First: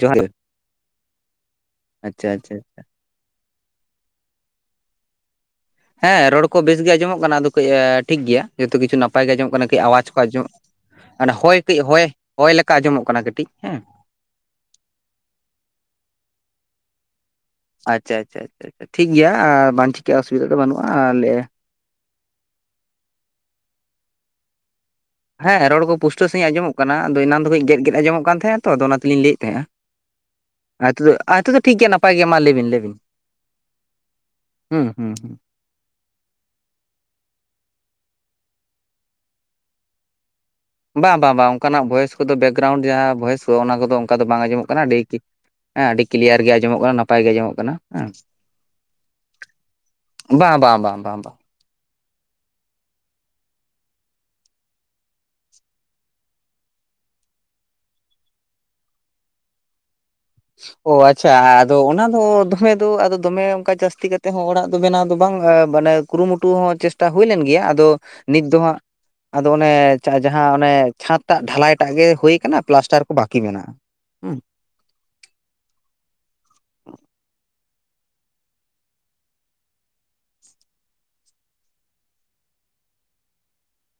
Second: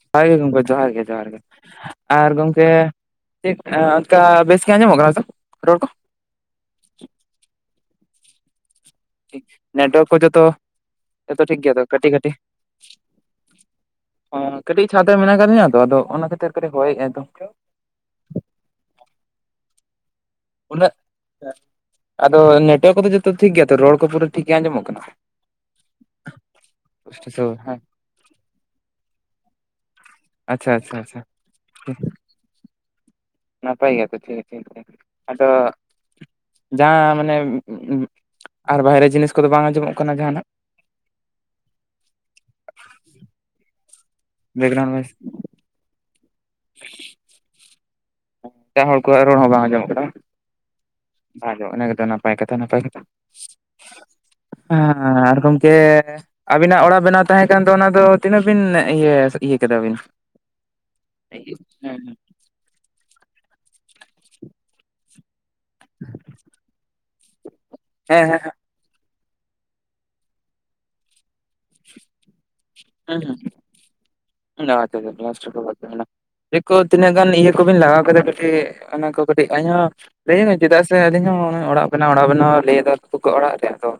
ᱡᱚᱦᱟᱨ ᱜᱮ ᱦᱳᱭ ᱜᱚᱢᱠᱮ ᱡᱚᱦᱟᱨ ᱜᱮ ᱡᱚᱦᱟᱨ ᱜᱮ ᱟᱪᱪᱷᱟ ᱟᱨ ᱟᱪᱪᱷᱟ ᱜᱚᱢᱠᱮ? ᱟᱱᱠᱟ ᱚᱱᱠᱟ ᱵᱮᱥ ᱜᱮ ᱟᱡᱟᱢᱚᱜ ᱠᱟᱱᱟ ᱥᱮ ᱨᱚᱲ ᱠᱚ? ᱦᱮᱸ ᱨᱚᱲ ᱠᱚ ᱵᱮᱥ ᱜᱮ ᱟᱸᱡᱚᱢᱚᱜ ᱠᱟᱱᱟ ᱟᱫᱚ ᱠᱟᱹᱡ ᱮ ᱴᱷᱤᱠ ᱜᱮᱭᱟ ᱡᱚᱛᱚ ᱠᱤᱪᱷᱩ ᱱᱟᱯ ᱯᱟᱭ ᱜᱮ ᱟᱸᱡᱚᱢᱚᱜ ᱠᱟᱱᱟ ᱠᱟᱹᱡ ᱟᱣᱟᱡ ᱱᱮᱴᱣᱟᱨᱠ ᱠᱚ ᱡᱚᱛᱚ ᱟᱸᱚᱢᱚᱜ, ᱚᱱᱟ ᱡᱚᱛᱚ ᱦᱚᱭ ᱴᱷᱤᱠ ᱜᱮᱭᱟ ᱠᱟᱹᱡ ᱛᱚ ᱦᱚᱭ, ᱠᱟᱹᱴᱤᱡ ᱠᱟᱹᱴᱤᱡ ᱦᱚᱭ ᱞᱮᱠᱟ ᱟᱸᱡᱚᱢᱚᱜ ᱠᱟᱱᱟ ᱠᱟᱹᱴᱤᱡ ᱦᱮᱸ᱾ ᱚ ᱠᱟᱹᱴᱤᱡ ᱪᱷᱟᱫᱽ ᱨᱮ ᱢᱮᱱᱟᱜ ᱟᱠᱟᱫ ᱞᱤᱧᱟ ᱛᱚ ᱟᱫᱚ ᱚᱱᱟ ᱠᱷᱟᱹᱛᱤᱨ ᱠᱟᱹᱴᱤᱡ ᱦᱚᱭᱮᱜᱼᱟ ᱫᱚ᱾ ᱟᱪᱪᱷᱟ ᱟᱪᱪᱷᱟ ᱟᱪᱪᱷᱟ ᱟᱪᱪᱷᱟ ᱴᱷᱤᱠ ᱜᱮᱭᱟ ᱮᱸ ᱵᱟᱝ ᱪᱤᱠᱟᱹᱜ-ᱟ ᱚᱥᱩᱵᱤᱫᱷᱟ ᱫᱚ ᱵᱟᱹᱱᱩᱜᱼᱟ ᱩᱱᱟᱹᱜ ᱟᱨ ᱞᱮ ᱟᱫᱚ ᱱᱮᱴᱣᱟᱨᱠ ᱠᱚᱫᱚ ᱡᱚᱛᱚ ᱴᱷᱤᱠ ᱜᱮᱭᱟ ᱛᱚ ᱨᱚᱲ ᱠᱚ ᱯᱩᱨᱟᱹ ᱴᱷᱤᱠ ᱜᱮ ᱟᱸᱡᱚᱢᱚᱜ ᱠᱟᱱᱟ ᱛᱚ? ᱦᱮᱸ ᱨᱚᱲ ᱠᱚ ᱯᱩᱥᱴᱟᱹ ᱥᱟᱦᱤᱡ ᱟᱸᱡᱚᱢ ᱠᱟᱱᱟ ᱟᱫᱚ ᱮᱱᱟᱱ ᱫᱚ ᱠᱟᱹᱡ ᱜᱮᱫ ᱦᱮᱸ ᱜᱮᱫ ᱟᱸᱚᱢᱚᱜ ᱠᱟᱱ ᱛᱟᱦᱮᱸᱜᱼᱟ ᱛᱚ ᱟᱫᱚ ᱚᱱᱟᱛᱮᱞᱤᱧ ᱞᱟᱹᱭᱮᱫ ᱛᱟᱦᱮᱸᱼᱟ᱾ ᱟᱪᱪᱷᱟ ᱟ ᱟᱪᱪᱷᱟ ᱦᱤᱛᱳᱜ ᱟᱪᱪᱷᱟ ᱟ ᱦᱤᱛᱳᱜ ᱫᱚ ᱴᱷᱤᱠ ᱜᱮᱭᱟ ᱱᱟᱯᱟᱭ ᱜᱮᱭᱟ ᱢᱟ ᱞᱟᱹᱭᱵᱤᱱ ᱞᱟᱹᱭᱵᱤᱱ᱾ ᱱᱟᱯᱟᱭ ᱜᱮᱭᱟ ᱛᱚ, ᱴᱷᱤᱠ ᱴᱷᱤᱠ ᱦᱩᱸ ᱴᱷᱤᱠ, ᱦᱩᱸ ᱦᱩᱸ ᱟᱫᱚ ᱡᱟᱦᱟᱸ ᱢᱟᱱᱮ ᱟᱨ ᱵᱟᱦᱨᱮ ᱡᱤᱱᱤᱥ ᱠᱚᱫᱚ ᱵᱟᱝ ᱟᱸᱡᱚᱢᱚᱜ ᱠᱟᱱᱟ ᱡᱟᱦᱟᱱᱟᱜ? ᱵᱟᱝ ᱵᱟᱝ ᱵᱟᱝ ᱚᱱᱠᱟᱱᱟᱜ ᱵᱷᱚᱭᱮᱥ ᱠᱚᱫᱚ ᱵᱮᱠᱜᱨᱟᱣᱩᱱᱰ ᱡᱟᱦᱟᱸ ᱵᱷᱚᱭᱮᱥ ᱠᱚ ᱚᱱᱟ ᱠᱚᱫᱚ ᱚᱱᱠᱟ ᱫᱚ ᱵᱟᱝ ᱟᱸᱡᱚᱢᱚᱜ ᱠᱟᱱᱟ ᱵᱮᱠᱜᱨᱟᱣᱩᱱᱰ ᱟᱹᱰᱤ ᱵᱷᱚᱭᱮᱥ ᱠᱤ ᱦᱮᱸ ᱟᱹᱰᱤ ᱠᱞᱤᱭᱟᱨ ᱜᱮ ᱟᱸᱡᱚᱢᱚᱜ ᱠᱟᱱᱟ ᱱᱟᱯᱟᱭ ᱜᱮ ᱟᱸᱡᱚᱢᱚᱜ ᱠᱟᱱᱟ ᱦᱮᱸ᱾ ᱮᱴᱟᱜ ᱦᱚᱲ ᱠᱚᱣᱟᱜ ᱨᱚᱲ ᱦᱚᱸ ᱵᱟᱝ ᱟᱸᱡᱚᱢᱚᱜ ᱠᱟᱱᱟ ᱵᱟᱝ? ᱵᱟᱝ ᱵᱟᱝ ᱵᱟᱝ ᱵᱟᱝ ᱵᱟ᱾ ᱟᱫᱚ ᱚᱱᱟ ᱜᱮᱛᱚ ᱱᱟᱯᱟᱭ ᱠᱟᱛᱷᱟ ᱱᱟᱯᱟᱭ ᱠᱟᱛᱷᱟ᱾ ᱟᱻ ᱟᱨ ᱜᱚᱢᱠᱮ ᱟᱵᱤᱱᱟᱜ ᱚᱲᱟᱜ ᱵᱮᱱᱟᱣ ᱛᱟᱦᱮᱸ ᱠᱟᱱ ᱫᱚ ᱚᱱᱟᱫᱚ ᱛᱤᱱᱟᱹᱜ ᱵᱤᱱ ᱤᱭᱟᱹ ᱤᱭᱟᱹ ᱠᱮᱫᱟ ᱵᱤᱱ? ᱚ ᱟᱪᱪᱷᱟ ᱦᱮᱸ ᱟᱫᱚ ᱚᱱᱟ ᱫᱚ ᱫᱚᱢᱮ ᱛᱳᱜ ᱟᱫᱚ ᱫᱚᱢᱮ ᱚᱱᱠᱟ ᱡᱟᱹᱥᱛᱤ ᱠᱟᱛᱮᱜ ᱦᱚᱸ ᱚᱲᱟᱜ ᱫᱚ ᱵᱮᱱᱟᱣ ᱫᱚ ᱵᱟᱝ ᱢᱟᱱᱮ ᱠᱩᱨᱩᱢᱩᱴᱩ ᱦᱚᱸ ᱪᱮᱥᱴᱟ ᱦᱩᱭ ᱞᱮᱱ ᱜᱮᱭᱟ, ᱟᱫᱚ ᱦᱮᱸ ᱱᱤᱛ ᱫᱚ ᱦᱟᱸᱜ ᱟᱫᱚ ᱚᱱᱮ ᱪᱟᱜ ᱡᱟᱦᱟᱸ ᱚᱱᱮ ᱪᱷᱟᱸᱫᱽ ᱴᱟᱜ ᱰᱷᱟᱞᱟᱭ ᱴᱟᱜ ᱜᱮ ᱦᱩᱭ ᱠᱟᱱᱟ ᱯᱞᱟᱥᱴᱟᱨ ᱠᱚ ᱵᱟᱠᱤ ᱢᱮᱱᱟᱜᱼᱟ, ᱦᱩᱸ᱾ ᱚ ᱟᱪᱪᱷᱟ ᱟᱪᱪᱷᱟ ᱯᱮᱞᱟᱥᱴᱟᱨ ᱠᱚ ᱵᱟᱠᱤ ᱢᱮᱱᱟᱼᱟ᱾ [inaudible] ᱛᱤᱱᱟᱹᱜ ᱜᱟᱱ ᱤᱭᱟᱹ ᱠᱚᱵᱤᱱ ᱞᱟᱜᱟᱣ ᱠᱮᱫᱟ ᱠᱟᱹᱴᱤᱡ ᱚᱱᱟ ᱠᱚ ᱠᱟᱹᱴᱤᱡ [inaudible] [inaudible] ᱪᱮᱫᱟᱜ ᱥᱮ ᱟᱹᱞᱤᱧ ᱦᱚᱸ ᱚᱱᱮ ᱚᱲᱟᱜ ᱵᱮᱱᱟᱣ ᱚᱲᱟᱜ ᱵᱮᱱᱟᱣ ᱞᱟᱹᱭᱫᱟ ᱛᱚᱠᱚ ᱚᱲᱟᱜ ᱨᱮ ᱟᱫᱚ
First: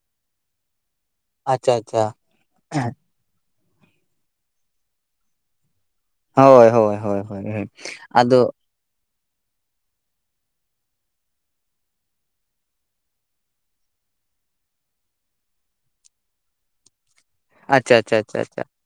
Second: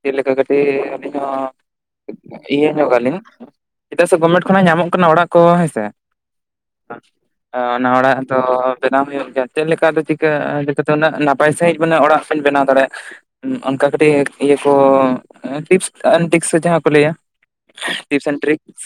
ᱪᱮᱫ ᱞᱮᱠᱟ ᱠᱟᱹᱴᱤᱡ ᱟᱹᱞᱤᱧ ᱦᱚᱸ ᱟᱪᱪᱷᱟ ᱟᱪᱪᱷᱟ ᱤᱭᱟᱹ ᱧᱚᱜᱟᱞᱤᱧ᱾ ᱪᱮᱫᱟᱜ ᱥᱮ ᱜᱚᱵᱷᱢᱮᱱᱴ ᱠᱷᱚᱱᱟᱜ ᱧᱟᱢᱚᱜ ᱠᱟᱱᱟ ᱚᱲᱟᱜ ᱠᱚ, ᱦᱮᱸ ᱥᱮ? ᱦᱳᱭ ᱦᱳᱭ ᱦᱳᱭ ᱦᱳᱭ ᱚᱱᱟ ᱚᱲᱟᱜ ᱫᱚ ᱟᱫᱚ ᱵᱮᱱᱟᱣ ᱦᱩᱭᱩᱜ ᱜᱮᱭᱟ ᱪᱮᱫ ᱞᱮᱠᱟ ᱟᱫᱚ ᱪᱤᱠᱟᱹ ᱪᱤᱠᱟᱹᱛᱮ ᱩᱱᱟᱹᱜ ᱱᱟᱯᱟᱭ ᱥᱟᱺᱦᱤᱡ ᱢᱟᱱᱮ ᱚᱲᱟᱜ ᱵᱮᱱ ᱵᱮᱱᱟᱣ ᱫᱟᱲᱮᱭᱟᱜᱼᱟ? ᱚᱱᱠᱟ ᱠᱟᱹᱴᱤᱡ ᱤᱭᱟᱹ ᱠᱚ ᱮᱸ ᱴᱤᱯᱥ ᱟᱱ ᱴᱤᱠᱥ ᱥᱮ ᱡᱟᱦᱟᱸ ᱠᱚ ᱞᱟᱹᱭᱟ ᱟᱪᱪᱷᱟ ᱟᱪᱪᱷᱟ ᱴᱤᱯᱥ ᱟᱪᱪᱷᱟ ᱮᱱᱰ ᱟᱪᱪᱷᱟ, ᱴᱨᱤᱠᱥ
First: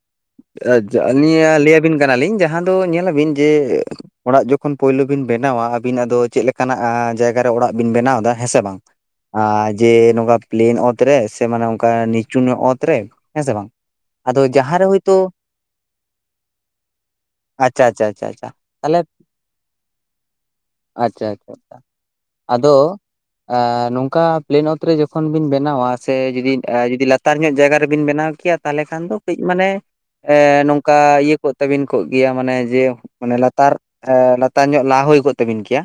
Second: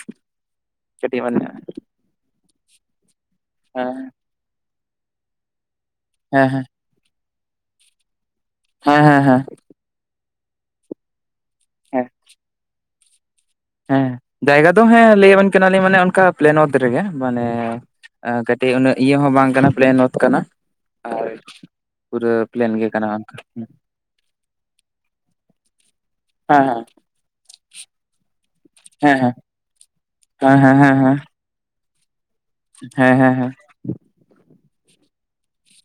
ᱟᱪᱪᱷᱟ ᱠᱟᱹᱴᱤᱡ ᱢᱟᱱᱮ ᱟᱞᱤᱧᱟ ᱞᱟᱹᱭᱟᱵᱤᱱ ᱠᱟᱱᱟᱞᱤᱧ ᱡᱟᱦᱟᱸ ᱫᱚ ᱧᱮᱞᱟᱵᱤᱱ ᱡᱮ ᱦᱮᱸ ᱚᱲᱟᱜ ᱡᱚᱠᱷᱚᱱ ᱯᱳᱭᱞᱳ ᱵᱤᱱ ᱵᱮᱱᱟᱣᱟ ᱟᱹᱵᱤᱱ ᱟᱫᱚ ᱪᱮᱫ ᱦᱮᱸ ᱞᱮᱠᱟᱱᱟᱜ ᱟ ᱡᱟᱭᱜᱟ ᱨᱮ ᱚᱲᱟᱜ ᱵᱤᱱ ᱵᱮᱱᱟᱣ ᱫᱟ, ᱦᱮᱸ ᱥᱮ ᱵᱟᱝ? ᱦᱮᱸ ᱦᱮᱸ ᱡᱮ ᱱᱚᱝᱠᱟ ᱯᱞᱮᱱ ᱚᱛ ᱨᱮ ᱥᱮ ᱢᱟᱱᱮ ᱚᱱᱠᱟ ᱦᱮᱸ ᱱᱤᱪᱩ ᱧᱚᱜ ᱚᱛ ᱨᱮ, ᱦᱮᱸ ᱥᱮ ᱵᱟᱝ? ᱦᱮᱸ ᱟᱫᱚ ᱡᱟᱭᱜᱟ ᱡᱟᱦᱟᱸ ᱫᱚ ᱨᱮ ᱦᱮᱸ ᱦᱳᱭᱛᱳ ᱞᱟᱹᱭ ᱟᱵᱤᱱ ᱠᱟᱱᱟᱞᱤᱧ ᱢᱟᱱᱮ ᱚᱱᱠᱟ ᱯᱞᱮᱱ ᱚᱛ ᱨᱮᱜᱮ ᱢᱟᱱᱮ ᱟᱪᱪᱷᱟ ᱟᱪᱪᱷᱟ ᱟᱪᱪᱷᱟ ᱮᱸ ᱟᱪᱪᱷᱟ ᱠᱟᱹᱴᱤᱡ ᱩᱱᱟᱹᱜ ᱛᱟᱦᱚᱞᱮ ᱤᱭᱟᱹ ᱦᱚᱸ ᱵᱟᱝ ᱠᱟᱱᱟ ᱯᱞᱮᱱ ᱚᱛ ᱠᱟᱱᱟ᱾ ᱟᱪᱪᱷᱟ ᱟᱨ ᱟᱪᱪᱷᱟ ᱟᱪᱪᱷᱟ᱾ ᱯᱩᱨᱟᱹ ᱯᱞᱮᱱ ᱟᱫᱚ ᱜᱮ ᱠᱟᱱᱟ ᱚᱱᱠᱟ ᱟ ᱱᱚᱝᱠᱟ ᱯᱞᱮᱱ ᱚᱛ ᱨᱮ ᱡᱚᱠᱷᱚᱱ ᱵᱤᱱ ᱵᱮᱱᱟᱣᱟ ᱥᱮ ᱡᱩᱫᱤ ᱮ ᱦᱮᱸ ᱡᱩᱫᱤ ᱞᱟᱛ ᱛᱟᱨ ᱧᱚᱜ ᱡᱟᱭᱜᱟ ᱨᱮᱵᱤᱱ ᱵᱮᱱᱟᱣ ᱠᱮᱭᱟ ᱛᱟᱦᱚᱞᱮ ᱠᱷᱟᱱ ᱫᱚ ᱦᱮᱸ ᱦᱮᱸ ᱠᱟᱹᱡ ᱢᱟᱱᱮ ᱦᱮᱸ ᱮᱸ ᱦᱮᱸ ᱦᱮᱸ ᱱᱚᱝᱠᱟ ᱦᱮᱸ ᱤᱭᱟᱹ ᱠᱚᱜ ᱛᱟᱵᱤᱱ ᱠᱚᱜ ᱜᱮᱭᱟ ᱢᱟᱱᱮ ᱡᱮ ᱦᱮᱸ ᱦᱮᱸ ᱦᱮᱸ ᱦᱮᱸ ᱦᱮᱸ ᱦᱮᱸ ᱦᱮᱸ ᱦᱮᱸ ᱢᱟᱱᱮ ᱦᱮᱸ ᱦᱮᱸ ᱦᱮᱸ ᱞᱟᱛᱟᱨ ᱮ ᱞᱟᱛᱟᱨ ᱧᱚᱜ ᱞᱟᱦ ᱦᱩᱭ ᱠᱚᱜ ᱛᱟᱵᱤᱱ ᱠᱮᱭᱟ᱾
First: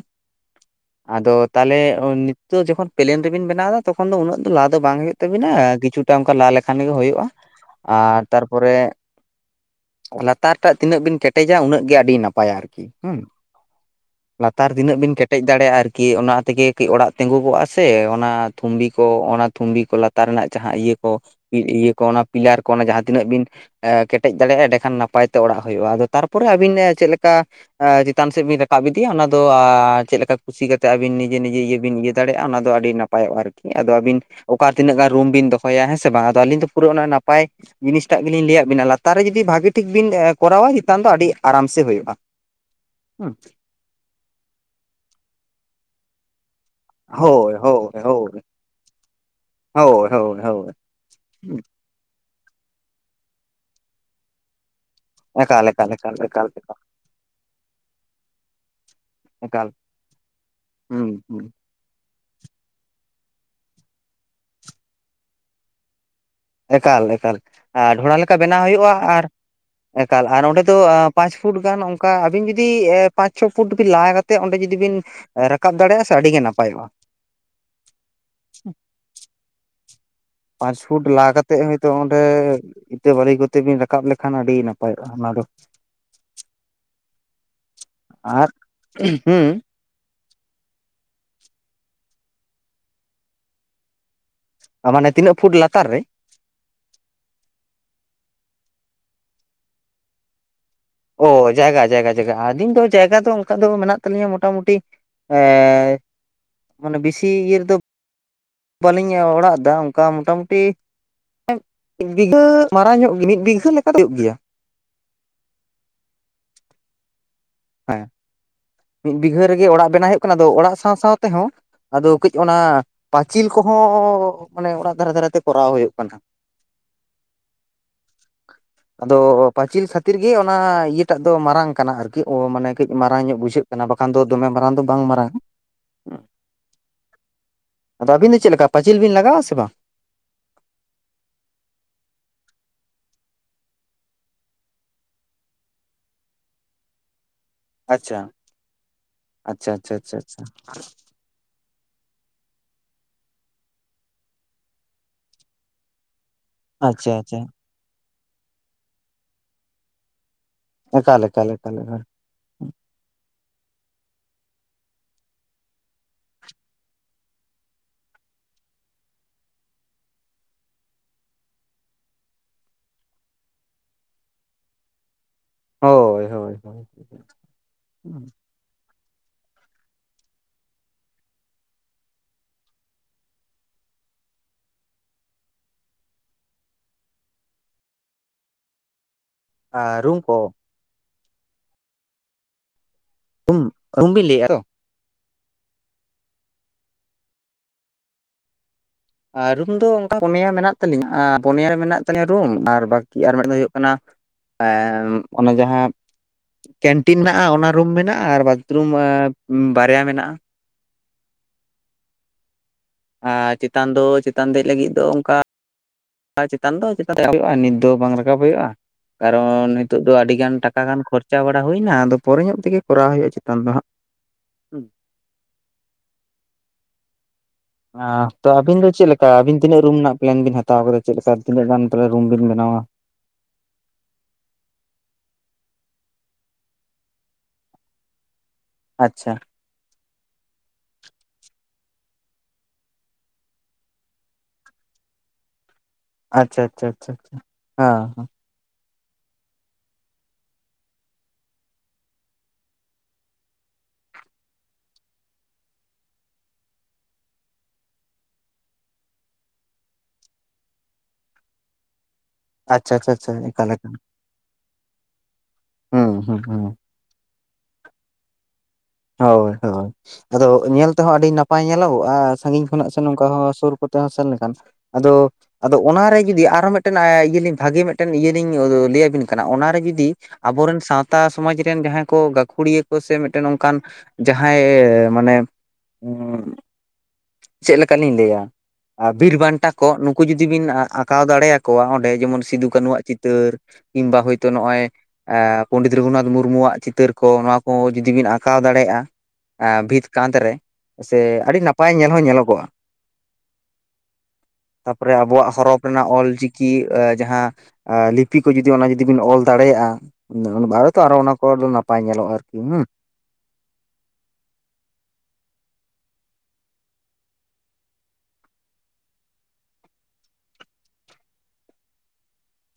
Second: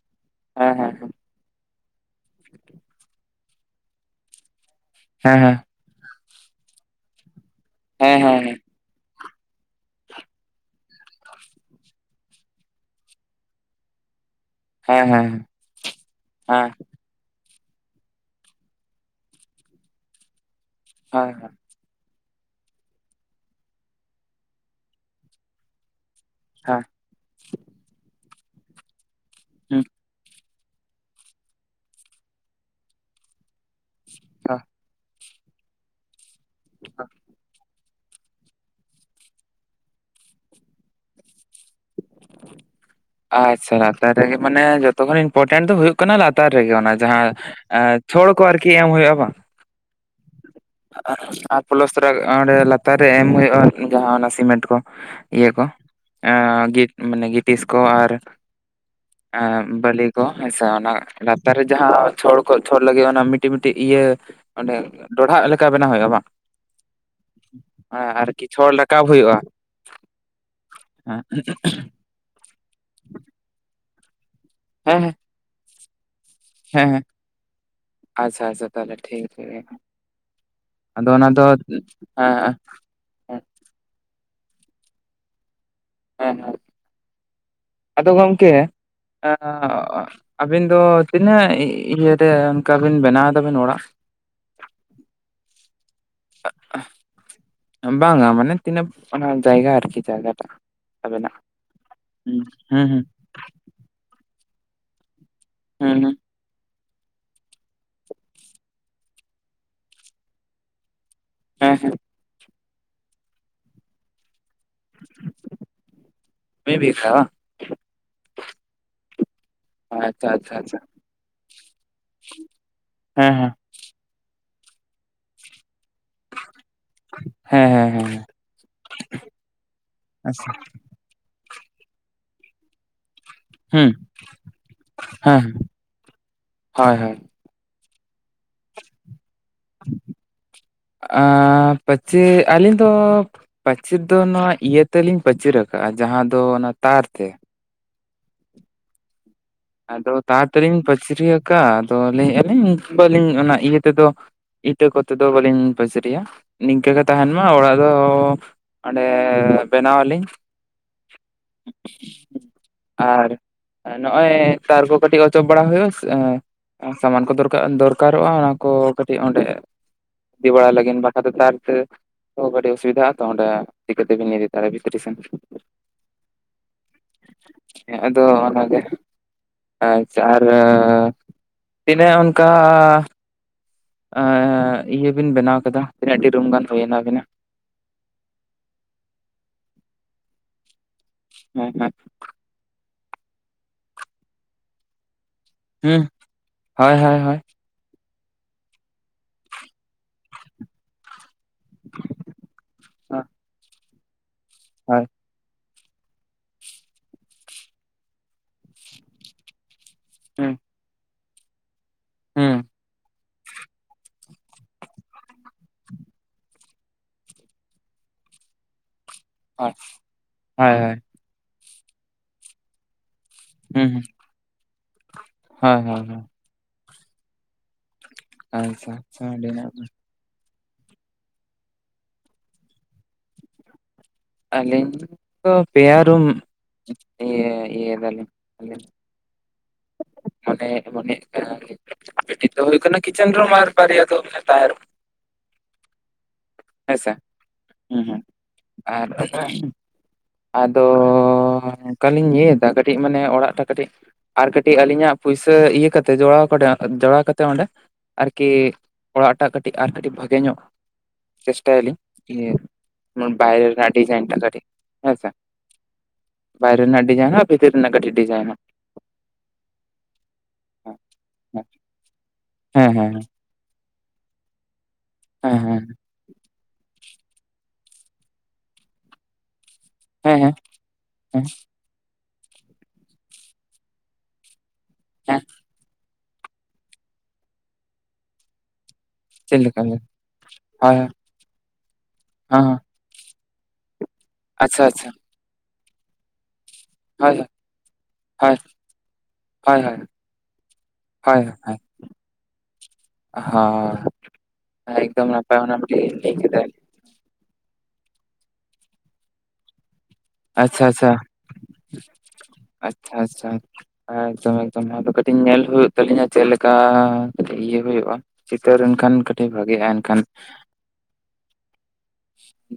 ᱦᱮᱸ ᱦᱮᱸ ᱦᱮᱸ᱾ ᱟᱫᱚ ᱛᱟᱦᱚᱞᱮ ᱱᱤᱛᱚᱜ ᱡᱚᱠᱷᱚᱱ ᱯᱞᱮᱱ ᱨᱮᱵᱮᱱ ᱵᱮᱱᱟᱣ ᱮᱫᱟ ᱛᱚᱠᱷᱚᱱ ᱫᱚ ᱩᱱᱟᱹᱜ ᱫᱚ ᱞᱟ ᱫᱚ ᱵᱟᱝ ᱦᱩᱭᱩᱜ ᱛᱟᱵᱤᱱᱟ ᱠᱤᱪᱷᱩ ᱴᱟᱝ ᱚᱱᱠᱟ ᱞᱟ ᱞᱮᱠᱷᱟᱱ ᱜᱮ ᱦᱩᱭᱩᱜᱼᱟ ᱟᱨ ᱛᱟᱨᱯᱚᱨᱮ ᱞᱟᱛᱟᱨ ᱴᱟᱜ ᱛᱤᱱᱟᱹᱜ ᱵᱤᱱ ᱠᱮᱴᱮᱡᱟ ᱩᱱᱟᱹᱜ ᱜᱮ ᱟᱹᱰᱤ ᱱᱟᱯᱟᱭᱟ ᱟᱨᱠᱤ, ᱦᱩᱸ᱾ ᱞᱟᱛᱟᱨ ᱛᱤᱱᱟᱹᱜ ᱵᱤᱱ ᱠᱮᱴᱮᱡ ᱦᱮᱸ ᱫᱟᱲᱮᱭᱟᱜᱼᱟ ᱟᱨᱠᱤ ᱚᱱᱟ ᱛᱮᱜᱮ ᱠᱟᱹᱡ ᱚᱲᱟᱜ ᱛᱤᱸᱜᱩ ᱠᱚᱜᱼᱟ ᱥᱮ ᱚᱱᱟ ᱛᱷᱩᱢᱵᱤ ᱠᱚ ᱚᱱᱟ ᱛᱷᱩᱢᱵᱤ ᱠᱚ ᱞᱟᱛᱟᱨ ᱨᱮᱱᱟᱜ ᱡᱟᱦᱟᱸ ᱤᱭᱟᱹ ᱠᱚ ᱦᱮᱸ ᱤᱭᱟᱹ ᱠᱚ ᱚᱱᱟ ᱯᱤᱞᱟᱨ ᱠᱚ ᱚᱱᱟ ᱡᱟᱦᱟᱸ ᱛᱤᱱᱟᱹᱜ ᱵᱤᱱ ᱮ ᱠᱮᱴᱮᱡ ᱫᱟᱲᱮᱭᱟᱜᱼᱟ ᱮᱸᱰᱮᱠᱷᱟᱱ ᱱᱟᱯᱟᱭ ᱛᱮ ᱚᱲᱟᱜ ᱦᱩᱭᱩᱜᱼᱟ ᱟᱫᱟ ᱛᱟᱨ ᱯᱚᱨᱮ ᱦᱮᱸ ᱟᱵᱤᱱ ᱦᱮᱸ ᱦᱮᱸ ᱮ ᱪᱮᱫ ᱞᱮᱠᱟ ᱟ ᱪᱮᱛᱟᱱ ᱥᱮᱫ ᱵᱤᱱ ᱨᱟᱠᱟᱵ ᱤᱫᱤᱭᱟ ᱚᱱᱟ ᱫᱚ ᱟ ᱪᱮᱫ ᱞᱮᱠᱟ ᱠᱩᱥᱤ ᱠᱟᱛᱮ ᱟᱹᱵᱤᱱ ᱱᱤᱡᱮ ᱱᱤᱡᱮ ᱤᱭᱟᱹ ᱵᱤᱱ ᱤᱭᱟᱹ ᱫᱟᱲᱮᱭᱟᱜᱼᱟ ᱚᱱᱟ ᱫᱚ ᱟᱹᱰᱤ ᱱᱟᱯᱟᱭᱚᱜᱼᱟ ᱟᱨᱠᱤ᱾ ᱟᱫᱚ ᱟᱹᱵᱤᱱ ᱚᱠᱟ ᱛᱤᱱᱟᱹᱜ ᱜᱟᱱ ᱨᱩᱢ ᱵᱤᱱ ᱫᱚᱦᱚᱭᱟ ᱦᱮᱸ ᱥᱮ ᱵᱟᱝ ᱟᱫᱚ ᱟᱹᱞᱤᱧ ᱫᱚ ᱯᱩᱨᱟᱹ ᱚᱱᱟ ᱱᱟᱯᱟᱭ ᱡᱤᱱᱤᱥᱴᱟᱜ ᱜᱮᱞᱤᱧ ᱞᱟᱹᱭᱟᱫ ᱵᱤᱱᱟ ᱞᱟᱛᱟᱨ ᱨᱮ ᱡᱩᱫᱤ ᱵᱷᱟᱜᱤ ᱴᱷᱤᱠ ᱵᱤᱱ ᱠᱚᱨᱟᱣᱟ ᱪᱮᱛᱟᱱ ᱫᱚ ᱟᱹᱰᱤ ᱟᱨᱟᱢ ᱥᱮ ᱦᱩᱭᱩᱜᱼᱟ ᱾ [inaudible] ᱟᱪᱪᱷᱟ ᱛᱟᱦᱚᱞᱮ ᱢᱟᱱᱮ ᱡᱷᱚᱛᱚ ᱠᱷᱚᱱ ᱤᱢᱯᱚᱨᱴᱮᱱᱴ ᱫᱚ ᱦᱩᱭᱩᱜ ᱠᱟᱱᱟ ᱞᱟᱛᱟᱨ ᱨᱮᱜᱮ ᱢᱟᱱᱮ ᱚᱱᱟ ᱡᱟᱦᱟᱸ ᱦᱳᱭ ᱪᱷᱚᱲ ᱠᱚ ᱟᱨᱠᱤ ᱮᱢ ᱦᱩᱭᱩᱜᱼᱟ ᱵᱟᱝ? ᱦᱳᱭ-ᱦᱳᱭ-ᱦᱳᱭ᱾ ᱟᱨ ᱯᱞᱟᱥ ᱨᱮ ᱚᱸᱰᱮ ᱞᱟᱛᱟᱨ ᱨᱮ ᱮᱢ ᱦᱩᱭᱩᱜᱼᱟ ᱡᱟᱦᱟᱸ ᱚᱱᱟ ᱥᱤᱢᱮᱱᱴ ᱠᱚ ᱤᱭᱟᱹ ᱠᱚ, ᱮᱠᱟᱞ ᱮᱠᱟᱞ ᱮᱠᱟᱞ ᱮᱠᱟᱞ ᱮᱠᱟᱞ ᱢᱟᱱᱮ ᱜᱤᱴᱤᱥ ᱠᱚ ᱟᱨ ᱮᱠᱟᱞ ᱵᱟᱹᱞᱤ ᱠᱚ ᱢᱮᱥᱟ ᱚᱱᱟ ᱦᱩᱸ ᱦᱩᱸ ᱞᱟᱛᱟᱨ ᱨᱮ ᱡᱟᱦᱟᱸ ᱪᱷᱚᱲ ᱠᱚ ᱪᱷᱚᱲ ᱞᱟᱹᱜᱤᱫ ᱚᱱᱟ ᱢᱤᱫᱴᱤᱡ ᱢᱤᱫᱴᱤᱡ ᱤᱭᱟᱹ ᱚᱱᱰᱮ ᱰᱚᱰᱦᱟᱜ ᱞᱮᱠᱟ ᱵᱮᱱᱟᱣ ᱦᱩᱭᱩᱜᱼᱟ ᱵᱟᱝ? ᱮᱠᱟᱞ ᱮᱠᱟᱞ ᱟᱨ ᱦᱮᱸ ᱰᱷᱚᱲᱟ ᱞᱮᱠᱟ ᱟᱨᱠᱤ ᱵᱮᱱᱟᱣ ᱪᱷᱚᱲ ᱦᱩᱭᱩᱜᱼᱟ ᱨᱟᱠᱟᱵ ᱟᱨ ᱮᱠᱟᱞ ᱟᱨ ᱚᱸᱰᱮ ᱫᱚ ᱦᱮᱸ ᱯᱟᱸᱪ ᱯᱷᱩᱴ ᱜᱟᱱᱼᱼ ᱚᱱᱠᱟ ᱟᱵᱤᱱ ᱡᱩᱫᱤ ᱮ ᱯᱟᱸᱪ ᱪᱷᱚ ᱯᱷᱩᱴ ᱵᱤᱱ ᱞᱟᱭ ᱠᱟᱛᱮ ᱚᱸᱰᱮ ᱡᱩᱫᱤ ᱵᱤᱱ ᱦᱮᱸ ᱦᱮᱸ ᱨᱟᱠᱟᱵ ᱫᱟᱲᱮᱭᱟᱜᱼᱟ ᱥᱮ ᱟᱹᱰᱤ ᱜᱮ ᱱᱟᱯᱟᱭᱚᱜ᱾ ᱦᱮᱸ ᱦᱮᱸ ᱟᱪᱪᱷᱟ ᱟᱪᱪᱷᱟ ᱛᱟᱦᱚᱞᱮ ᱴᱷᱤᱠ ᱜᱮᱭᱟ᱾ ᱯᱟᱸᱪ ᱯᱷᱩᱴ ᱟᱫᱚ ᱞᱟ ᱚᱱᱟ ᱫᱚ ᱠᱟᱛᱮᱜ ᱦᱮᱸ ᱦᱳᱭᱛᱳ ᱚᱸᱰᱮ ᱦᱮᱸ ᱛᱮ ᱵᱟᱞᱤ ᱠᱚᱛᱮ ᱵᱤᱱ ᱨᱟᱠᱟᱵ ᱞᱮᱠᱷᱟᱱ ᱟᱹᱰᱤ ᱱᱟᱯᱟᱭᱚᱜᱼᱟ ᱚᱱᱟ ᱫᱚ ᱾ ᱦᱮᱸ ᱦᱮᱸ ᱟᱫᱚ ᱟᱨ ᱜᱚᱝᱠᱮ ᱮ ᱟᱹᱵᱤᱱ ᱫᱚ ᱛᱤᱱᱟᱹᱜ ᱤᱭᱟᱹᱨᱮ ᱚᱱᱠᱟ ᱵᱤᱱ ᱵᱮᱱᱟᱣ ᱫᱟᱵᱤᱱ ᱚᱲᱟᱜ? ᱢᱟᱱᱮ ᱛᱤᱱᱟᱹᱜ ᱯᱷᱩᱴ ᱞᱟᱛᱟᱨ ᱨᱮ ᱾ ᱵᱟᱝᱼᱟ ᱢᱟᱱᱮ ᱛᱤᱱᱟᱹᱜ ᱡᱟᱭᱜᱟ ᱟᱨᱠᱤ ᱡᱟᱭᱜᱟ ᱴᱟᱜ ᱾ ᱚ ᱡᱟᱭᱜᱟ-ᱡᱟᱭᱜᱟ-ᱡᱟᱭᱜᱟ ᱟᱹᱞᱤᱧ ᱫᱚ ᱦᱩᱸ ᱡᱟᱭᱜᱟ ᱫᱚ ᱚᱱᱠᱟ ᱫᱚ ᱢᱮᱱᱟᱜ ᱛᱟᱞᱤᱧᱟ ᱢᱚᱴᱟᱢᱩᱴᱤ ᱮᱸᱼᱼ ᱦᱩᱸ ᱦᱩᱸ ᱢᱟᱱᱮ ᱵᱮᱥᱤ ᱤᱭᱟᱹ ᱨᱮᱫᱚ ᱵᱟᱹᱞᱤᱧ ᱚᱲᱟᱜ ᱮᱫᱟ ᱚᱱᱠᱟ ᱢᱚᱴᱟᱢᱩᱴᱤ ᱦᱮᱸ ᱦᱮᱸ ᱢᱤᱫ ᱵᱤᱜᱷᱟᱹ ᱢᱟᱨᱟᱝ ᱧᱚᱜ ᱜᱮ ᱢᱤᱫ ᱵᱤᱜᱷᱟᱹ ᱞᱮᱠᱟ ᱦᱩᱭᱩᱜ ᱜᱮᱭᱟ ᱾ ᱢᱤᱜ ᱵᱤᱜᱷᱟ ᱵᱟᱝ? ᱦᱮᱸ᱾ ᱢᱤᱫ ᱵᱤᱜᱷᱟᱹ ᱨᱮᱜᱮ ᱚᱲᱟᱜ ᱵᱮᱱᱟᱣ ᱦᱩᱭᱩᱜ ᱟᱪᱪᱷᱟ ᱠᱟᱱᱟ ᱟᱫᱚ ᱟᱪᱪᱷᱟ ᱚᱲᱟᱜ ᱟᱪᱪᱷᱟ ᱥᱟᱶ ᱥᱟᱶ ᱛᱮᱦᱚᱸ ᱟᱫᱚ ᱠᱟᱹᱡ ᱚᱱᱟ ᱦᱮᱸ ᱯᱟᱪᱤᱞ ᱦᱮᱸ ᱠᱚ ᱦᱚᱸ ᱢᱟᱱᱮ ᱚᱲᱟᱜ ᱫᱷᱟᱨᱮ ᱫᱷᱟᱨᱮ ᱛᱮ ᱠᱚᱨᱟᱣ ᱦᱩᱭᱩᱜ ᱠᱟᱱᱟ ᱾ ᱦᱮᱸ ᱦᱮᱸ ᱦᱮᱸ ᱦᱮᱸ ᱟᱫᱚ ᱯᱟᱹᱪᱤᱞ ᱠᱷᱟᱹᱛᱤᱨ ᱜᱤ ᱟᱪᱪᱷᱟ ᱚᱱᱟ ᱤᱭᱟᱹ ᱴᱟᱜ ᱫᱚ ᱢᱟᱨᱟᱝ ᱠᱟᱱᱟ ᱟᱨᱠᱤ ᱚ-ᱢᱟᱱᱮ ᱠᱟᱹᱡ ᱢᱟᱨᱟᱝ ᱧᱚᱜ ᱵᱩᱡᱷᱟᱹᱜ ᱠᱟᱱᱟ ᱦᱩᱸ ᱵᱟᱠᱷᱟᱱ ᱫᱚ ᱫᱚᱢᱮ ᱢᱟᱨᱟᱝ ᱫᱚ ᱵᱟᱝ ᱢᱟᱨᱟᱝ-ᱟ ᱦᱮᱸ ᱾ ᱦᱳᱭ ᱦᱳᱭ ᱟᱫᱚ ᱟᱹᱵᱤᱱ ᱫᱚ ᱪᱮᱫ ᱞᱮᱠᱟ ᱯᱟᱹᱪᱤᱞ ᱵᱤᱱ ᱞᱟᱜᱟᱣᱼᱟ ᱥᱮ ᱵᱟᱝ? ᱟ-ᱯᱟᱪᱤᱞ ᱟᱞᱤᱧ ᱫᱚ ᱯᱟᱹᱪᱤᱨ ᱫᱚ ᱱᱚᱣᱟ ᱤᱭᱟᱹ ᱛᱮᱞᱤᱧ ᱯᱟᱹᱪᱤᱨ ᱟᱠᱟᱫᱼᱟ ᱡᱟᱦᱟᱸ ᱫᱚ ᱚᱱᱟ ᱛᱟᱨ ᱛᱮ ᱾ ᱟᱪᱪᱷᱟ᱾ ᱟᱪᱪᱷᱟ ᱟᱪᱪᱷᱟ ᱟᱫᱚ ᱟᱪᱪᱷᱟ ᱟᱪᱪᱷᱟ ᱛᱟᱨ ᱛᱮᱞᱤᱧ ᱯᱟᱹᱪᱨᱤ ᱟᱠᱟᱫ ᱟᱫᱚ ᱞᱤᱧ ᱵᱟᱞᱤᱧ ᱚᱱᱟ ᱤᱭᱟᱹ ᱛᱮᱫᱚ ᱤᱴᱟᱹ ᱠᱚᱛᱮ ᱫᱚ ᱵᱟᱹᱞᱤᱧ ᱯᱟᱪᱨᱤᱭᱟ ᱾ ᱱᱤᱝᱠᱟᱹ ᱜᱮ ᱟᱪᱪᱷᱟ ᱛᱟᱦᱮᱱ ᱟᱪᱪᱷᱟ ᱢᱟ ᱚᱲᱟᱜ ᱫᱚ ᱚᱸᱰᱮ ᱵᱮᱱᱟᱣ ᱟᱹᱞᱤᱧ ᱾ ᱮᱠᱟᱞ-ᱮᱠᱟᱞ ᱮᱠᱟᱞ ᱾ ᱟᱨ ᱱᱚᱜᱼᱚᱭ ᱛᱟᱨ ᱠᱚ ᱠᱟᱹᱴᱤᱡ ᱚᱪᱚᱜ ᱵᱟᱲᱟ ᱦᱳᱭᱳ ᱟ ᱥᱮ ᱾ ᱥᱟᱢᱟᱱ ᱠᱚ ᱫᱚᱨᱠᱟᱨ ᱫᱚᱨᱠᱟᱨᱚᱜᱼᱟ ᱚᱱᱟ ᱠᱚ ᱠᱟᱹᱴᱤᱡ ᱚᱸᱰᱮ ᱫᱤ ᱵᱟᱲᱟᱭ ᱞᱟᱹᱜᱤᱫ ᱵᱟᱝᱠᱷ ᱫᱚ ᱛᱟᱨ ᱛᱮ ᱛᱚ ᱠᱟᱹᱴᱤᱡ ᱚᱥᱵᱤᱫᱷᱟ ᱟ ᱛᱚ ᱚᱸᱰᱮ ᱴᱤᱠᱟᱹ ᱛᱮᱵᱤᱱ ᱤᱫᱤ ᱛᱚᱨᱚᱭᱟ ᱵᱷᱤᱛᱨᱤ ᱥᱮᱱ? ᱦᱳᱭ ᱦᱳᱭ ᱦᱳᱭ ᱟᱫᱚ ᱚᱱᱟ ᱜᱮ᱾ ᱟᱪᱪᱷᱟ ᱟᱨ ᱛᱤᱱᱟᱹᱜ ᱚᱱᱠᱟᱼᱼ ᱮᱸ ᱤᱭᱟᱹ ᱵᱤᱱ ᱵᱮᱱᱟᱣ ᱠᱮᱫᱟ ᱛᱤᱱᱟᱹᱜᱴᱤ ᱨᱳᱢ ᱜᱟᱱ ᱦᱩᱭᱱᱟ ᱟᱵᱤᱱᱟᱜ᱾ ᱟᱨ ᱨᱩᱢ ᱠᱚ? ᱦᱮᱸ ᱟᱨ ᱩᱢ ᱨᱩᱢ ᱵᱤᱱ ᱞᱟᱹᱭᱮᱫᱼᱟ ᱟᱨ ᱦᱚ ᱦᱩ ᱦᱳᱭ ᱦᱳᱭ᱾ ᱨᱩᱢ ᱫᱚ ᱚᱱᱠᱟ ᱯᱳᱱᱮᱭᱟ ᱢᱮᱱᱟᱜ ᱛᱟᱞᱤᱧᱟ ᱟᱨ ᱯᱳᱱᱮᱭᱟ ᱢᱮᱱᱟᱜ ᱛᱟᱞᱤᱧᱟ ᱨᱩᱢ ᱟᱨ ᱵᱟᱠᱤ ᱟᱨ ᱢᱤᱫ ᱫᱚ ᱦᱩᱭᱩᱜ ᱠᱟᱱᱟ ᱮ ᱦᱳᱭ ᱚᱱᱮ ᱡᱟᱦᱟᱸ ᱠᱮᱱᱴᱤᱱ ᱢᱮᱱᱟᱜ-ᱟ ᱚᱱᱟ ᱨᱩᱢ ᱢᱮᱱᱟᱜ-ᱟ ᱟᱨ ᱵᱟᱛᱷᱨᱩᱢ ᱮ ᱵᱟᱨᱭᱟ ᱢᱮᱱᱟᱜ-ᱟ᱾ ᱦᱩᱸ᱾ ᱦᱩᱸ᱾ ᱟᱨ ᱪᱮᱛᱟᱱ ᱫᱚ ᱪᱮᱛᱟᱱ ᱫᱮᱡᱽ ᱞᱟᱹᱜᱤᱫ ᱫᱚ ᱚᱱᱠᱟ ᱟᱨ ᱪᱮᱛᱟᱱ ᱫᱚ ᱪᱮᱛᱟᱱ ᱨᱟᱠᱟ [unintelligible] ᱱᱤᱛ ᱫᱚ ᱵᱟᱝ ᱨᱟᱠᱟᱵ ᱦᱩᱭᱩᱜ-ᱟ᱾ ᱠᱟᱨᱚᱱ ᱦᱳᱭ ᱱᱤᱛᱳᱜ ᱫᱚ ᱟᱹᱰᱤᱜᱟᱱ ᱦᱳᱭ ᱴᱟᱠᱟ ᱦᱳᱭ ᱜᱟᱱ ᱠᱷᱚᱨᱪᱟ ᱵᱟᱲᱟ ᱦᱩᱭᱱᱟ ᱟᱫᱚ ᱯᱚᱨᱮ ᱧᱚᱜ ᱛᱮᱜᱮ ᱠᱚᱨᱟᱣ ᱦᱩᱭᱩᱜ-ᱟ᱾ᱪᱮ ᱪᱮᱛᱟᱱ ᱫᱚ ᱦᱟᱸᱜ᱾ ᱦᱮᱸ ᱦᱮᱸ ᱦᱮᱸ᱾ ᱟᱸ ᱛᱚ ᱟᱵᱤᱱ ᱫᱚ ᱟᱪᱪᱷᱟ ᱪᱮᱫ ᱟᱪᱪᱷᱟ ᱞᱮᱠᱟ ᱟᱹᱰᱤ ᱟᱵᱤᱱ ᱛᱤᱱᱟᱹ ᱱᱟᱯᱟᱭ ᱨᱩ ᱨᱮᱱᱟᱜ ᱯᱞᱮᱱ ᱵᱤᱱ ᱦᱟ ᱛᱟ ᱯᱚᱨᱮ ᱪᱮᱫ ᱞᱮᱠᱟ ᱛᱤᱱᱟᱹᱜ ᱜᱟᱱ ᱛᱟᱦᱚᱞᱮ ᱨᱩᱢ ᱵᱤᱱ ᱵᱮᱱᱟᱣᱟ? ᱟᱹᱞᱤᱧ ᱫᱚ ᱯᱮᱭᱟ ᱨᱩᱢ ᱤᱭᱟᱹ ᱤᱭᱟᱹ ᱫᱟᱞᱤᱧ ᱟᱞᱤᱧ ᱟᱪᱪᱷᱟ᱾ ᱢᱚᱱᱮ ᱢᱚᱱᱮᱜᱠᱟᱱ ᱡᱤᱫᱽ ᱴᱤᱡ ᱫᱚ ᱦᱩᱭᱩᱜ ᱠᱟᱱᱟ ᱠᱤᱪᱮᱱ ᱨᱩᱢ ᱟᱨ ᱵᱟᱨᱮᱭᱟ ᱫᱚ ᱛᱟᱦᱮᱱ ᱨᱩᱢ᱾ ᱟᱪᱪᱷᱟ, ᱟᱪᱪᱷᱟ, ᱦᱮᱸᱥᱮ ᱟᱪᱪᱷᱟ, ᱟᱪᱪᱷᱟ, ᱦᱩᱸ ᱦᱩᱸ ᱦᱮᱸ᱾ ᱟᱨ ᱟᱫᱚ ᱚᱱᱠᱟᱞᱤᱧ ᱤᱭᱟ. ᱫᱟ ᱠᱟᱹᱴᱤᱡ ᱢᱟᱱᱮ ᱚᱲᱟᱜᱴᱟ ᱴᱟ ᱠᱟᱹᱴᱤᱪ ᱟᱨ ᱠᱟᱹᱴᱤᱪ ᱟᱹᱞᱤᱧᱟᱜ ᱯᱩᱭᱥᱟᱹ ᱤᱭᱟᱹ ᱠᱟᱛᱮ ᱡᱚᱲᱟᱣ ᱠᱟᱛᱮ ᱡᱚᱲᱟᱣ ᱠᱟᱛᱮ ᱚᱸᱰᱮ ᱟᱨᱠᱤ ᱚᱲᱟᱜᱴᱟᱜ ᱴᱟᱜ ᱠᱟᱹᱴᱤᱡ ᱟᱨ ᱠᱟᱹᱴᱤᱡ ᱵᱷᱟᱜᱮ ᱧᱚᱜ ᱪᱮᱥᱴᱟᱭ ᱟᱞᱤᱧ᱾ ᱠᱮᱜ ᱟᱪᱪᱷᱟ ᱟᱪᱪᱷᱟ ᱚᱱᱟ ᱟᱪᱪᱷᱟ ᱵᱟᱭᱨᱮ ᱮᱠᱟᱞ ᱨᱮᱱᱟᱜ ᱮᱠᱟᱞ ᱰᱤᱡᱟᱭᱤᱱ ᱴᱟᱜ ᱠᱟᱹᱴᱤᱡ ᱟᱪᱪᱷᱟ ᱦᱩᱸ ᱦᱩᱸ ᱦᱩᱸ ᱵᱟᱭᱨᱮ ᱨᱮᱱᱟᱜ ᱰᱤᱡᱟᱭᱤᱱ ᱟᱨ ᱵᱷᱤᱛᱤᱨ ᱨᱮᱱᱟᱜ ᱠᱟᱹᱴᱤᱡ ᱰᱤᱡᱟᱭᱤᱱᱟ᱾ ᱦᱳᱭ ᱦᱳᱭ ᱟᱫᱚ ᱧᱮᱞ ᱛᱮᱦᱚᱸ ᱟᱹᱰᱤ ᱱᱟᱯᱟᱭ ᱧᱮᱞᱚᱜ-ᱟ ᱥᱟᱺᱜᱤᱧ ᱠᱷᱚᱱᱟᱜ ᱦᱮᱸ ᱥᱮ ᱦᱮᱸ ᱱᱚᱝᱠᱟ ᱦᱚᱸ ᱥᱩᱨ ᱠᱚ ᱚᱱᱛᱮ ᱦᱚᱸ ᱥᱮᱱ ᱞᱮᱠᱷᱟᱱ ᱟᱫᱚ ᱦᱮᱸ ᱟᱫᱚ ᱦᱮᱸ ᱚᱱᱟᱨᱮ ᱡᱩᱫᱤ ᱟᱨᱚ ᱢᱤᱫ ᱢᱤᱫᱴᱮᱱ ᱤᱭᱟᱹ ᱞᱤᱧ ᱵᱷᱟᱜᱮ ᱢᱤᱫᱴᱮᱱ ᱤᱭᱟᱹ ᱞᱤᱧ ᱞᱟᱹᱭ ᱟᱵᱤᱱ ᱠᱟᱱᱟ ᱚᱱᱟᱨᱮ ᱡᱩᱫᱤ ᱦᱮᱸ ᱦᱮᱸ ᱟᱵᱚᱨᱮᱱ ᱥᱟᱶᱛᱟ ᱦᱮᱸ ᱥᱚᱢᱟᱡᱽ ᱨᱮᱱ ᱡᱟᱦᱟᱸᱭ ᱠᱚ ᱜᱟᱹᱠᱷᱩᱲᱤᱭᱟᱹ ᱠᱚ ᱥᱮ ᱢᱤᱫᱴᱮᱱ ᱚᱱᱠᱟᱱ ᱡᱟᱦᱟᱸᱭ ᱮᱸ ᱢᱟᱱᱮ ᱦᱮᱸ ᱮ ᱪᱮᱫ ᱞᱮᱠᱟᱞᱤᱧ ᱞᱟᱹᱭᱟ? ᱟᱨ ᱵᱤᱨ ᱪᱮᱫ ᱵᱟᱱᱴᱟ ᱞᱮᱠᱟ ᱠᱚ ᱦᱳᱭ ᱱᱩᱠᱩ ᱡᱩᱫᱤ ᱵᱤᱱ ᱦᱳᱭ ᱟᱸᱠᱟᱣ ᱫᱟᱲᱮ ᱟᱠᱚᱣᱟ ᱚᱸᱰᱮ ᱡᱮᱢᱚᱱ ᱥᱤᱫᱩ ᱦᱚᱸ ᱠᱟᱱᱩ ᱟᱜ ᱪᱤᱛᱟᱹᱨ᱾ ᱠᱤᱝᱵᱟ ᱦᱳᱭᱛᱳ ᱱᱚᱜ-ᱚᱭ ᱟᱪᱪᱷᱟ ᱟᱪᱪᱷᱟ ᱯᱚᱹᱱᱰᱤᱛ ᱨᱚᱜᱷᱩᱱᱟᱛᱷ ᱢᱩᱨᱢᱩᱣᱟᱜ ᱪᱤ ᱪᱤᱛᱟᱹᱨ ᱠᱚ ᱦᱳᱭ ᱱᱚᱣᱟ ᱠᱚ ᱡᱩᱫᱤ ᱵᱤᱱ ᱦᱳᱭ ᱟᱸᱠᱟᱣ ᱦᱳᱭ ᱦᱳᱭ ᱫᱟᱲᱮᱭᱟᱜ-ᱟ᱾ᱵᱷᱤᱛ ᱠᱟᱸᱛ ᱨᱮ ᱥᱮ ᱦᱳᱭ ᱟᱹᱰᱤ ᱱᱟᱯᱟᱭ ᱦᱳᱭ ᱧᱮᱞ ᱦᱚᱸ ᱧᱮᱞᱚᱜᱚᱜ-ᱟ ᱦᱳᱭ ᱛᱟᱯᱚᱨᱮ ᱮᱠᱫᱚᱢ ᱟᱵᱚᱣᱟᱜ ᱱᱟᱯᱟᱭ ᱚᱱᱟ ᱦᱚᱨᱚᱯ ᱨᱮᱱᱟᱜ ᱢᱤᱫᱴᱤᱡ ᱚᱞ ᱞᱟᱹᱭ ᱠᱮᱫᱟ ᱪᱤᱠᱤ ᱡᱟᱦᱟᱸ ᱮᱸ ᱞᱤᱯᱤ ᱠᱚ ᱡᱩᱫᱤ ᱚᱱᱟ ᱡᱩᱫᱤ ᱵᱤᱱ ᱚᱞ ᱫᱟᱲᱮᱭᱟᱜᱼᱟ᱾ ᱫᱷᱚᱨᱚᱱ ᱟᱪᱪᱷᱟ ᱵᱟᱦᱨᱮ ᱛᱚ ᱟᱪᱪᱷᱟ ᱟᱨ ᱚᱱᱟ ᱠᱚ ᱱᱟᱯᱟᱭ ᱧᱮᱞᱚᱜ-ᱟ ᱟᱨᱠᱤ ᱦᱩᱸ᱾ ᱟᱪᱪᱷᱟ ᱟᱪᱪ ᱮᱠᱫᱚᱢ ᱮᱠᱫᱚᱢ ᱟᱫᱚ ᱠᱟᱹᱴᱤᱡ ᱧᱮᱞ ᱦᱩᱭᱩᱜ ᱛᱟᱞᱤᱧᱟ ᱪᱮᱫ ᱞᱮᱠᱟ ᱠᱟᱹᱴᱤᱡ ᱤᱭᱟᱹ ᱦᱩᱭᱩᱜ-ᱟ᱾ ᱪᱤᱛᱟᱹᱨ ᱮᱱᱠᱷᱟᱱ ᱠᱟᱹᱴᱤᱡ ᱵᱷᱟᱹᱜᱤᱜ-ᱟ᱾ ᱮᱱᱠᱷᱟᱱ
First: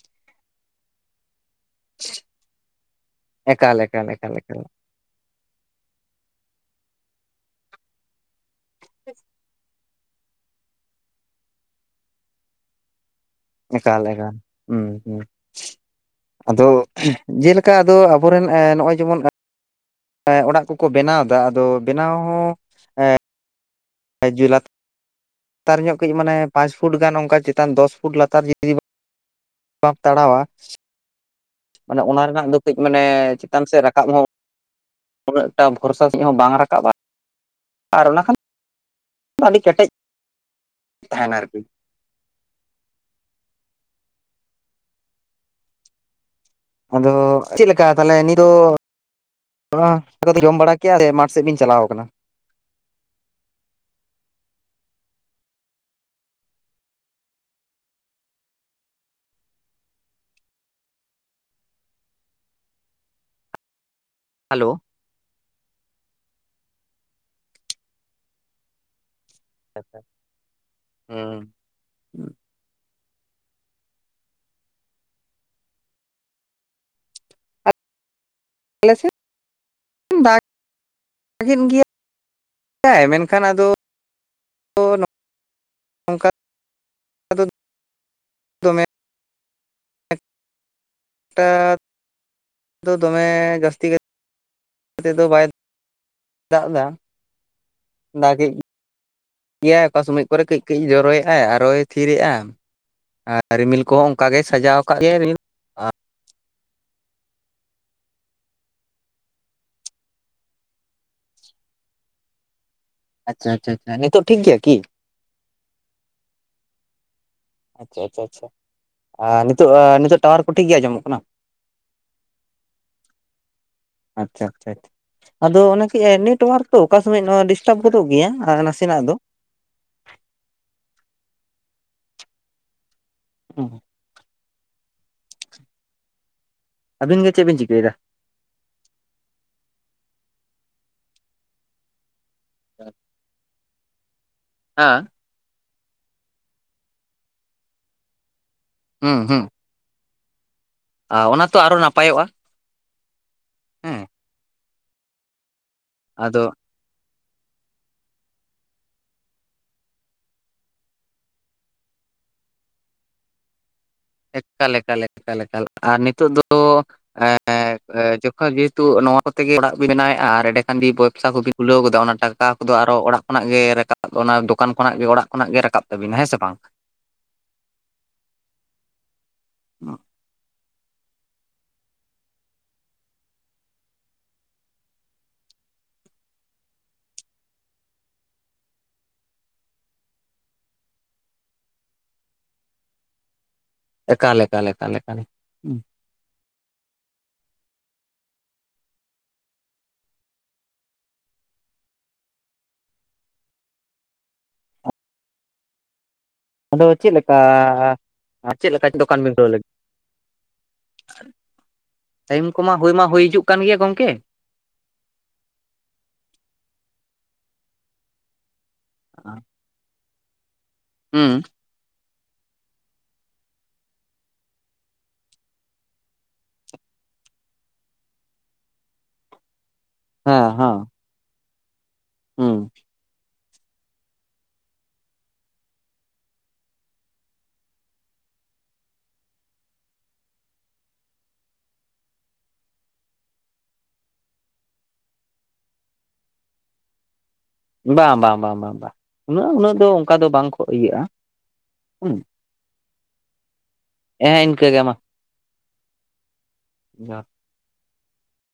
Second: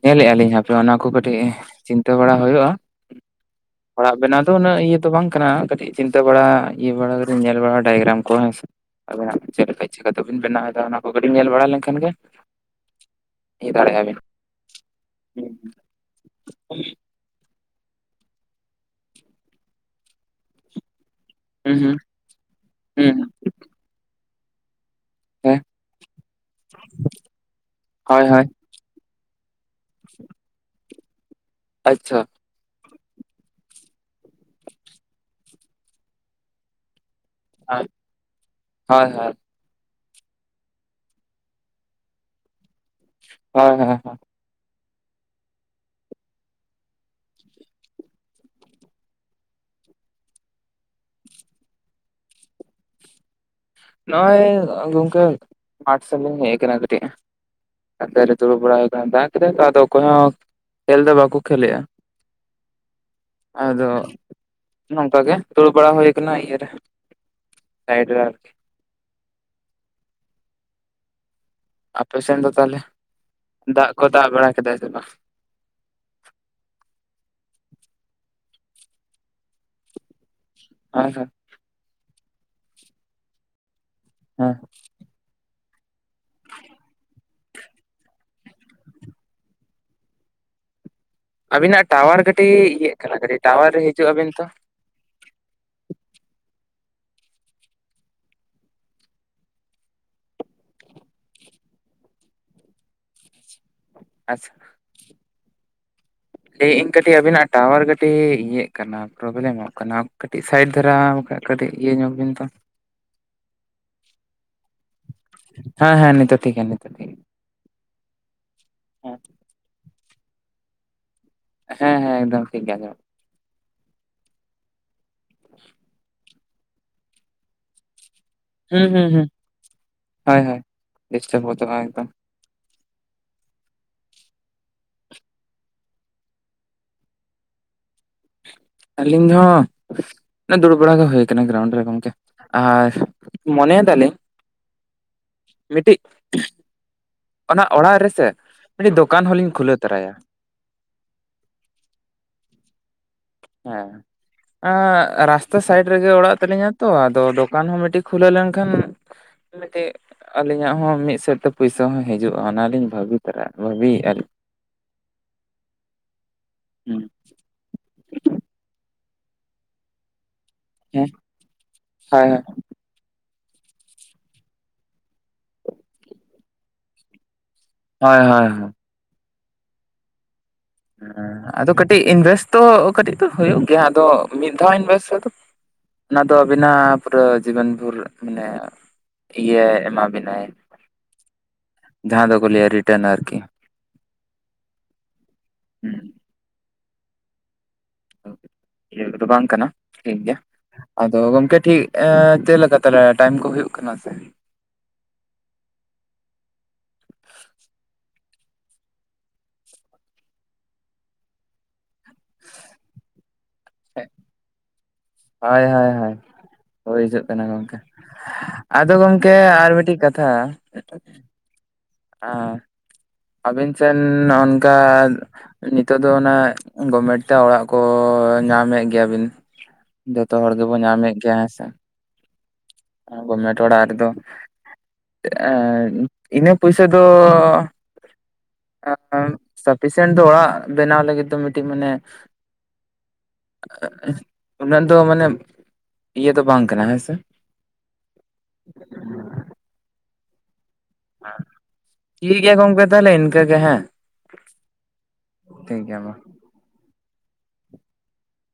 ᱧᱮᱞ-ᱮᱜ ᱟᱞᱤᱧ ᱦᱟᱯᱮ ᱚᱱᱟ ᱠᱚ ᱠᱟᱹᱴᱤᱡ ᱪᱤᱱᱛᱟᱹ ᱵᱟᱲᱟ ᱦᱩᱭᱩᱜ-ᱟ᱾ ᱮᱠᱟᱞ ᱮᱠᱟᱞ ᱚᱲᱟᱜ ᱮᱠᱟᱞ ᱵᱮᱱᱟᱣ ᱫᱚ ᱮᱠᱟᱞ ᱩᱱᱟᱹᱜ ᱤᱭᱟᱹ ᱛᱚ ᱵᱟᱝ ᱠᱟᱱᱟ ᱠᱟᱹᱴᱤᱡ ᱪᱤᱱᱛᱟᱹ ᱵᱟᱲᱟ ᱤᱭᱟᱹ ᱵᱟᱲᱟ ᱠᱟᱹᱴᱤᱡ ᱧᱮᱞ ᱵᱟᱲᱟ ᱰᱟᱭᱜᱨᱟᱢ ᱠᱚ ᱦᱮᱸ ᱥᱮ ᱟᱵᱮᱱᱟᱜ ᱪᱮᱫ ᱞᱮᱠᱟ ᱪᱮᱠᱟᱛᱮᱵᱤᱱ ᱵᱮᱱᱟᱣ ᱮᱫᱟ ᱚᱱᱟ ᱠᱚ ᱠᱟᱹᱴᱤᱜ ᱧᱮᱞ ᱵᱟᱲᱟ ᱞᱮᱱᱠᱷᱟᱱ ᱜᱮ ᱤᱭᱟᱹ ᱫᱟᱲᱮᱭᱟᱜᱼᱟ ᱮᱠᱟᱞ ᱵᱤᱱ᱾ ᱮᱠᱟᱞ ᱦᱩᱸ ᱦᱩᱸ ᱟᱫᱚ ᱡᱮᱞᱮ ᱠᱟ ᱟᱫᱚ ᱟᱵᱚᱨᱮᱱ ᱮᱸ ᱱᱚᱜᱼᱚᱭ ᱡᱮᱢᱚᱱ ᱚᱲᱟᱜ ᱠᱚᱠᱚ ᱵᱮᱱᱟᱣ ᱫᱟ ᱟᱫᱚ ᱦᱩᱸ ᱵᱮᱱᱟᱣ ᱦᱚᱸ ᱦᱩᱸ ᱦᱩᱸ, ᱮᱸ ᱡᱩᱭᱞᱟᱛ ᱦᱮᱸ ᱞᱟᱛᱟᱨ ᱧᱚᱜ ᱠᱟᱹᱡ ᱢᱟᱱᱮ ᱯᱟᱸᱪ ᱯᱷᱩᱴ ᱜᱟᱱ ᱚᱱᱠᱟ ᱪᱮᱛᱟᱱ ᱫᱚᱥ ᱯᱷᱩᱴ ᱦᱳᱭ ᱞᱟᱛᱟᱨ ᱦᱳᱭ [inaudible] ᱵᱟᱢ ᱛᱟᱲᱟᱣᱟ ᱢᱟᱱᱮ ᱟᱪᱪᱷᱟ ᱚᱱᱟ ᱨᱮᱱᱟᱜ ᱫᱚ ᱠᱟᱹᱡ ᱢᱟᱱᱮ ᱪᱮᱛᱟᱱ ᱥᱮᱜ ᱨᱟᱠᱟᱵ ᱦᱚᱸ ᱩᱱᱟᱹᱜᱴᱟ ᱵᱷᱚᱨᱥᱟ ᱥᱮᱜ ᱦᱚᱸ ᱵᱟᱝ ᱨᱟᱠᱟᱵ-ᱟ᱾ ᱦᱳᱭ ᱟᱨ ᱚᱱᱟ ᱠᱷᱟᱱ ᱦᱳᱭ ᱟᱹᱰᱤ ᱠᱮᱴᱮᱜ ᱛᱟᱦᱮᱸᱱᱟ ᱟᱨᱠᱤ᱾ ᱦᱚᱭ ᱦᱚᱭ ᱦᱚᱭ᱾ ᱟᱫᱚ ᱪᱮᱜᱮᱠᱟ ᱛᱟᱦᱚᱞᱮ ᱱᱤ ᱫᱚ ᱦᱚᱸ [inaudible] ᱫᱚ ᱡᱚᱢ ᱵᱟᱲᱟ ᱠᱮᱜ-ᱟ [unintelligible] ᱢᱟᱴᱷ ᱥᱮᱜ ᱞᱤᱧ ᱪᱟᱞᱟᱣ ᱠᱟᱱᱟ᱾ ᱱᱚᱜᱼᱚᱭ ᱜᱚᱝᱠᱮ ᱢᱟᱴᱷ ᱥᱮᱜ ᱞᱤᱧ ᱦᱮᱜ ᱠᱟᱱᱟ ᱠᱟᱹᱴᱤᱜ᱾ ᱟᱫᱚ ᱱᱤᱛᱚᱜ ᱫᱩᱲᱩᱵ ᱵᱟᱲᱟ ᱦᱩᱭ ᱠᱟᱱᱟ ᱫᱟᱜᱽ ᱠᱮᱫᱟᱭ ᱛᱚ ᱟᱫᱚ ᱚᱠᱚᱭ ᱦᱚᱸ ᱠᱷᱮᱞ ᱫᱚ ᱵᱟᱠᱚ ᱠᱷᱮᱞ ᱞᱮᱜᱼᱟ ᱟᱫᱚ ᱦᱟᱞᱳ, ᱱᱚᱝᱠᱟ ᱜᱮ ᱫᱩᱲᱩᱵ ᱵᱟᱲᱟ ᱦᱩᱭ ᱠᱟᱱᱟ ᱤᱭᱟᱹᱨᱮ ᱥᱟᱭᱤᱰ ᱨᱮ ᱟᱨᱠᱤ᱾ ᱟᱪᱪᱷᱟ, ᱦᱩᱸ ᱟᱯᱮ ᱥᱮᱱ ᱫᱚ ᱛᱟᱦᱚᱞᱮ ᱫᱟᱜᱽ ᱠᱚ ᱫᱟᱜᱽ ᱵᱟᱲᱟ ᱠᱮᱫᱟᱭ ᱥᱮ ᱵᱟᱝ? ᱟᱞᱮ ᱥᱮᱱ [inaudible] ᱫᱟᱜ ᱦᱮ ᱸ ᱥᱮ, ᱞᱟᱹᱜᱤᱫ ᱜᱮ [inaudible] ᱭᱟᱭ [inaudible] ᱢᱮᱱᱠᱷᱟᱱ ᱟᱫᱚ ᱦᱮᱸ ᱦᱮᱸᱜ ᱚᱱᱠᱟ ᱫᱚ ᱫᱚᱢᱮ ᱮᱠᱴᱟ ᱟᱹᱵᱤᱱᱟᱜ ᱴᱟᱣᱟᱨ ᱠᱟᱹᱴᱤᱡ ᱫᱚ ᱤᱭᱟᱹᱜ ᱠᱟᱱᱟ ᱠᱟᱹᱴᱤᱜ ᱴᱟᱣᱟᱨ ᱨᱮ ᱦᱤᱡᱩᱜ ᱟᱹᱵᱤᱱ ᱛᱚ ᱱᱚᱛᱮᱫᱚ ᱵᱟᱭ [inaudible] ᱫᱟᱜᱽ ᱫᱟ ᱫᱟᱜᱮᱜ ᱜᱮᱭᱟᱭ ᱚᱠᱟ ᱥᱚᱢᱚᱭ ᱠᱚᱨᱮ ᱠᱟᱹᱡᱼ ᱠᱟᱹᱡ ᱡᱚᱨᱚᱭᱮᱜᱼᱟᱭ ᱟᱨᱚᱭ ᱛᱷᱤᱨᱮᱜᱼᱟ ᱟᱨ ᱨᱤᱢᱤᱞ ᱠᱚᱦᱚᱸ ᱚᱝᱠᱟ ᱜᱮ ᱟᱪᱪᱷᱟ ᱥᱟᱡᱟᱣ ᱠᱟᱜ ᱜᱮᱭᱟᱭ ᱨᱤᱢᱤᱞ᱾ ᱞᱟᱹᱭ ᱟᱹᱧ ᱠᱟᱹᱴᱤᱜ ᱟᱹᱵᱤᱱᱟᱜ ᱴᱟᱣᱟᱨ ᱠᱟᱹᱴᱤᱜ ᱤᱭᱟᱹᱜ ᱠᱟᱱᱟ ᱯᱨᱚᱵᱞᱮᱢᱚᱜ ᱠᱟᱱᱟ ᱠᱟᱹᱴᱤᱜ ᱥᱟᱭᱤᱰ ᱫᱷᱟᱨᱟ ᱵᱟᱠᱷᱟᱭ ᱠᱟᱹᱴᱤᱜ ᱤᱭᱟᱹ ᱧᱚᱜ ᱵᱤᱱ ᱛᱚ, ᱟᱪᱪᱷᱟ ᱟᱪᱪᱷᱟ, ᱱᱤᱛᱚᱜ ᱴᱷᱤᱠ ᱜᱮᱭᱟ ᱠᱤ? ᱦᱮᱸ ᱦᱮᱸ ᱱᱤᱛᱚᱜ ᱴᱷᱤᱠ ᱜᱮᱭᱟ ᱱᱤᱛᱚᱜ ᱴᱷᱤᱠ ᱟᱪᱪᱷᱟ ᱟᱪᱪᱷᱟ ᱟᱪᱪᱷᱟ ᱜᱮᱭᱟ ᱟᱸ ᱱᱤᱛᱚᱜ ᱟᱸ ᱱᱤᱛᱚᱜ ᱴᱟᱣᱟᱨ ᱠᱚ ᱴᱷᱤᱠ ᱜᱮ ᱟᱸᱡᱚᱢᱚᱜ ᱠᱟᱱᱟ? ᱦᱮᱸ ᱦᱮᱸ ᱮᱠᱫᱚᱢ ᱴᱷᱤᱠ ᱜᱮ ᱟᱸᱡᱚᱢᱚᱜ ᱟᱪᱪᱷᱟ ᱟᱪᱪᱷᱟ ᱟᱪᱪᱷᱟ ᱟᱫᱚ ᱚᱱᱟᱠᱤ ᱮᱸ ᱱᱤᱛ ᱴᱟᱣᱟᱨ ᱛᱚ ᱚᱠᱟ ᱥᱚᱢᱚᱭ ᱱᱚᱣᱟ ᱰᱤᱥᱴᱟᱯ ᱜᱚᱫᱚᱜ ᱜᱮᱭᱟ᱾ ᱦᱩᱸ ᱱᱟᱥᱮᱱᱟᱜ ᱦᱩᱸ ᱫᱚ ᱦᱩᱸ, ᱦᱳᱭ ᱦᱳᱭ ᱰᱤᱥᱴᱟᱯ ᱜᱚᱫᱚᱜ-ᱟ ᱮᱠᱫᱚᱢ᱾ ᱦᱩᱸ ᱦᱩᱸ ᱟᱹᱵᱤᱱ ᱜᱮ ᱪᱮᱜ ᱵᱤᱱ ᱪᱤᱠᱟᱹᱭ ᱫᱟ? ᱟᱹᱞᱤᱧ ᱦᱚᱸ ᱚᱱᱮ ᱫᱩᱲᱩᱵ ᱵᱟᱲᱟ ᱦᱩᱭ ᱠᱟᱱᱟ ᱜᱨᱟᱣᱩᱱᱰ ᱨᱮ ᱜᱚᱝᱠᱮ᱾ ᱟᱨ ᱢᱚᱱᱮᱭ ᱫᱟᱞᱤᱧ ᱦᱟ ᱢᱤᱜᱴᱤᱜ ᱚᱱᱟ ᱚᱲᱟᱜ ᱨᱮᱥᱮ ᱢᱤᱜᱴᱤᱜ ᱫᱚᱠᱟᱱ ᱦᱚᱸᱞᱤᱧ ᱠᱷᱩᱞᱟᱹ ᱛᱚᱨᱟᱭᱟ᱾ ᱟᱧ ᱚᱱᱟ ᱛᱚ ᱟᱨᱚ ᱱᱟᱯᱟᱭᱚᱜᱼᱟ᱾ ᱦᱮᱸ ᱮᱸ ᱨᱟᱥᱛᱟ ᱥᱟᱭᱤᱰ ᱨᱮᱜᱮ ᱚᱲᱟᱜ ᱟᱫᱚ ᱛᱟᱹᱞᱤᱧᱟ ᱛᱚ ᱟᱫᱚ ᱫᱚᱠᱟᱱ ᱦᱚᱸ ᱢᱮᱜᱴᱮᱜ ᱠᱷᱩᱞᱟᱹᱣ ᱞᱮᱱᱠᱷᱟᱱ ᱢᱮᱜᱴᱮᱜ ᱟᱹᱞᱤᱧᱟᱜ ᱦᱚᱸ ᱢᱤᱫ ᱥᱮᱫ ᱛᱮ ᱯᱩᱭᱥᱟ ᱦᱚᱸ ᱦᱤᱡᱩᱜᱼᱟ ᱚᱱᱟᱞᱤᱧ ᱵᱷᱟᱵᱤ ᱛᱟᱠᱟᱜᱼᱟ ᱵᱷᱟᱵᱤᱭᱮᱜᱼᱟᱞᱤᱧ᱾ ᱮᱠᱟ ᱞᱮᱠᱟ ᱞᱮᱠᱟ ᱞᱮᱠᱟ ᱟᱨ ᱱᱤᱛᱚᱜ ᱫᱚ ᱞᱤᱧ ᱮᱸ ᱮᱸ [inaudible] ᱡᱚᱠᱷᱚᱱ ᱡᱮᱦᱮᱛᱩ ᱱᱚᱣᱟ ᱠᱚᱛᱮ ᱜᱮ ᱚᱲᱟᱜ ᱵᱮᱱᱟᱣᱮᱫᱼᱟ ᱟᱨ ᱮᱰᱮ ᱦᱮᱸ ᱵᱮᱵᱥᱟ ᱠᱚᱵᱤᱱ ᱛᱩᱞᱟᱹᱣ ᱠᱚᱫᱟ ᱚᱱᱟ ᱦᱳᱭ ᱴᱟᱠᱟ ᱠᱚᱫᱚ ᱟᱨᱚ ᱚᱲᱟᱜ ᱠᱚᱱᱟᱜ ᱜᱮ ᱨᱟᱠᱟᱵ ᱚᱱᱟ ᱫᱚᱠᱟᱱ ᱠᱷᱚᱱᱟᱜ ᱜᱮ ᱚᱲᱟᱜ ᱠᱷᱚᱱᱟᱜ ᱜᱮ ᱨᱟᱠᱟᱵ ᱛᱟᱹᱵᱤᱱᱟ ᱦᱮᱸ ᱥᱮ ᱵᱟᱝ ᱦᱚᱭ ᱦᱚᱭ [unintelligible] ᱦᱮᱸ ᱟᱫᱚ ᱠᱟᱹᱴᱤᱡ ᱤᱱᱵᱷᱮᱥ ᱛᱚ ᱠᱟᱹᱴᱤᱡ ᱫᱚ ᱦᱩᱭᱩᱜ ᱜᱮᱭᱟ ᱟᱫᱚ ᱢᱤᱫ ᱫᱷᱟᱣ ᱤᱱᱵᱮᱥ ᱟᱫᱚ ᱚᱱᱟ ᱫᱚ ᱟᱹᱵᱤᱱᱟᱜ ᱯᱩᱨᱟᱹ ᱡᱤᱵᱚᱱ ᱵᱷᱳᱨ ᱢᱟᱱᱮ ᱤᱭᱟᱹ ᱮᱢᱟ ᱵᱤᱱᱟᱭ ᱡᱟᱦᱟᱸ ᱫᱚᱠᱚ ᱞᱟᱹᱭᱟ ᱨᱤᱴᱨᱟᱱ ᱟᱨᱠᱤ ᱮᱠᱟᱞ ᱮᱠᱟᱞ ᱮᱠᱟᱞ ᱮᱠᱟᱞ [unintelligible] ᱵᱟᱝ ᱠᱟᱱᱟ ᱴᱷᱤᱠ ᱜᱮ ᱟᱫᱚ ᱜᱚᱢᱠᱮ ᱴᱷᱤᱠ ᱮᱸ ᱪᱮᱫ ᱞᱮᱠᱟ ᱛᱟᱞᱮ ᱴᱟᱭᱤᱢ ᱠᱚ ᱦᱩᱭᱩᱜ ᱠᱟᱱᱟ ᱥᱮ ᱟᱫᱚ ᱪᱮᱫᱞᱮᱠᱟ ᱪᱮᱫ ᱞᱮᱠᱟ ᱫᱚᱠᱟᱱ ᱵᱤᱱ ᱠᱷᱩᱞᱟᱣ ᱞᱟᱹᱜᱤᱫ ᱴᱟᱭᱤᱢ ᱠᱚᱢᱟ ᱦᱳᱭ ᱢᱟ ᱦᱩᱭ ᱦᱤᱡᱩᱜ ᱠᱟᱱ ᱜᱮᱭᱟ ᱜᱚᱝᱠᱮ ᱦᱳᱭ ᱦᱳᱭ ᱦᱳᱭ ᱦᱳᱭ ᱦᱤᱡᱩᱜ ᱠᱟᱱᱟ ᱜᱚᱝᱠᱮ ᱟᱫᱚ ᱜᱚᱢᱠᱮ ᱟᱨ ᱢᱤᱴᱤᱡ ᱠᱟᱼᱼ ᱛᱷᱟ ᱦᱩᱸ ᱟᱸ ᱟᱹᱵᱤᱱ ᱥᱮᱱ ᱦᱚᱜ ᱱᱚᱝᱠᱟ ᱱᱤᱛᱳᱜ ᱫᱚ ᱚᱱᱟ ᱜᱚᱵᱷᱢᱮᱴ ᱛᱮ ᱚᱲᱟᱜ ᱠᱚ ᱧᱟᱢᱮᱜ ᱜᱮᱭᱟ ᱵᱤᱱ ᱡᱚᱛᱚ ᱦᱚᱲ ᱦᱮᱸ ᱜᱮᱵᱚᱱ ᱦᱮᱸ ᱧᱟᱢᱮᱫ ᱜᱮᱭᱟ ᱦᱮᱸᱥᱮ ᱦᱩᱸ ᱜᱚᱯᱢᱮᱴ ᱚᱲᱟᱜ ᱨᱮᱫᱚ ᱮᱸ ᱤᱱᱟᱹ ᱯᱩᱭᱥᱟᱹ ᱫᱚ [unintelligible] ᱥᱟᱯᱷᱤᱥᱮᱱᱴ ᱫᱚ ᱚᱲᱟᱜ ᱵᱮᱱᱟᱣ ᱞᱟᱹᱜᱤᱫ ᱫᱚ ᱢᱤᱫᱴᱤᱡ ᱢᱟᱱᱮ [inaudible] ᱩᱱᱟᱹᱜ ᱫᱚ ᱢᱟᱱᱮ ᱤᱭᱟ ᱫᱚ ᱵᱟᱝ ᱠᱟᱱᱟ ᱦᱮᱸ ᱥᱮ ᱵᱟᱝ ᱵᱟᱝ ᱵᱟᱝ ᱵᱟᱝ ᱵᱟᱝ ᱩᱱᱟᱹᱜ ᱩᱱᱟᱹᱜ ᱫᱚ ᱚᱱᱠᱟ ᱫᱚ ᱵᱟᱝ ᱠᱚ ᱤᱭᱟᱹᱜᱼᱟ ᱦᱩᱸ ᱴᱷᱤᱠ ᱜᱮᱭᱟ ᱜᱚᱝᱠᱮ ᱛᱟᱦᱚᱞᱮ ᱤᱱᱠᱟᱹ ᱜᱮ ᱦᱮᱸ ᱮᱻᱸ ᱤᱱᱠᱟᱹ ᱜᱮ ᱢᱟ ᱴᱷᱤᱜ ᱜᱮᱭᱟ ᱢᱟ [unintelligible]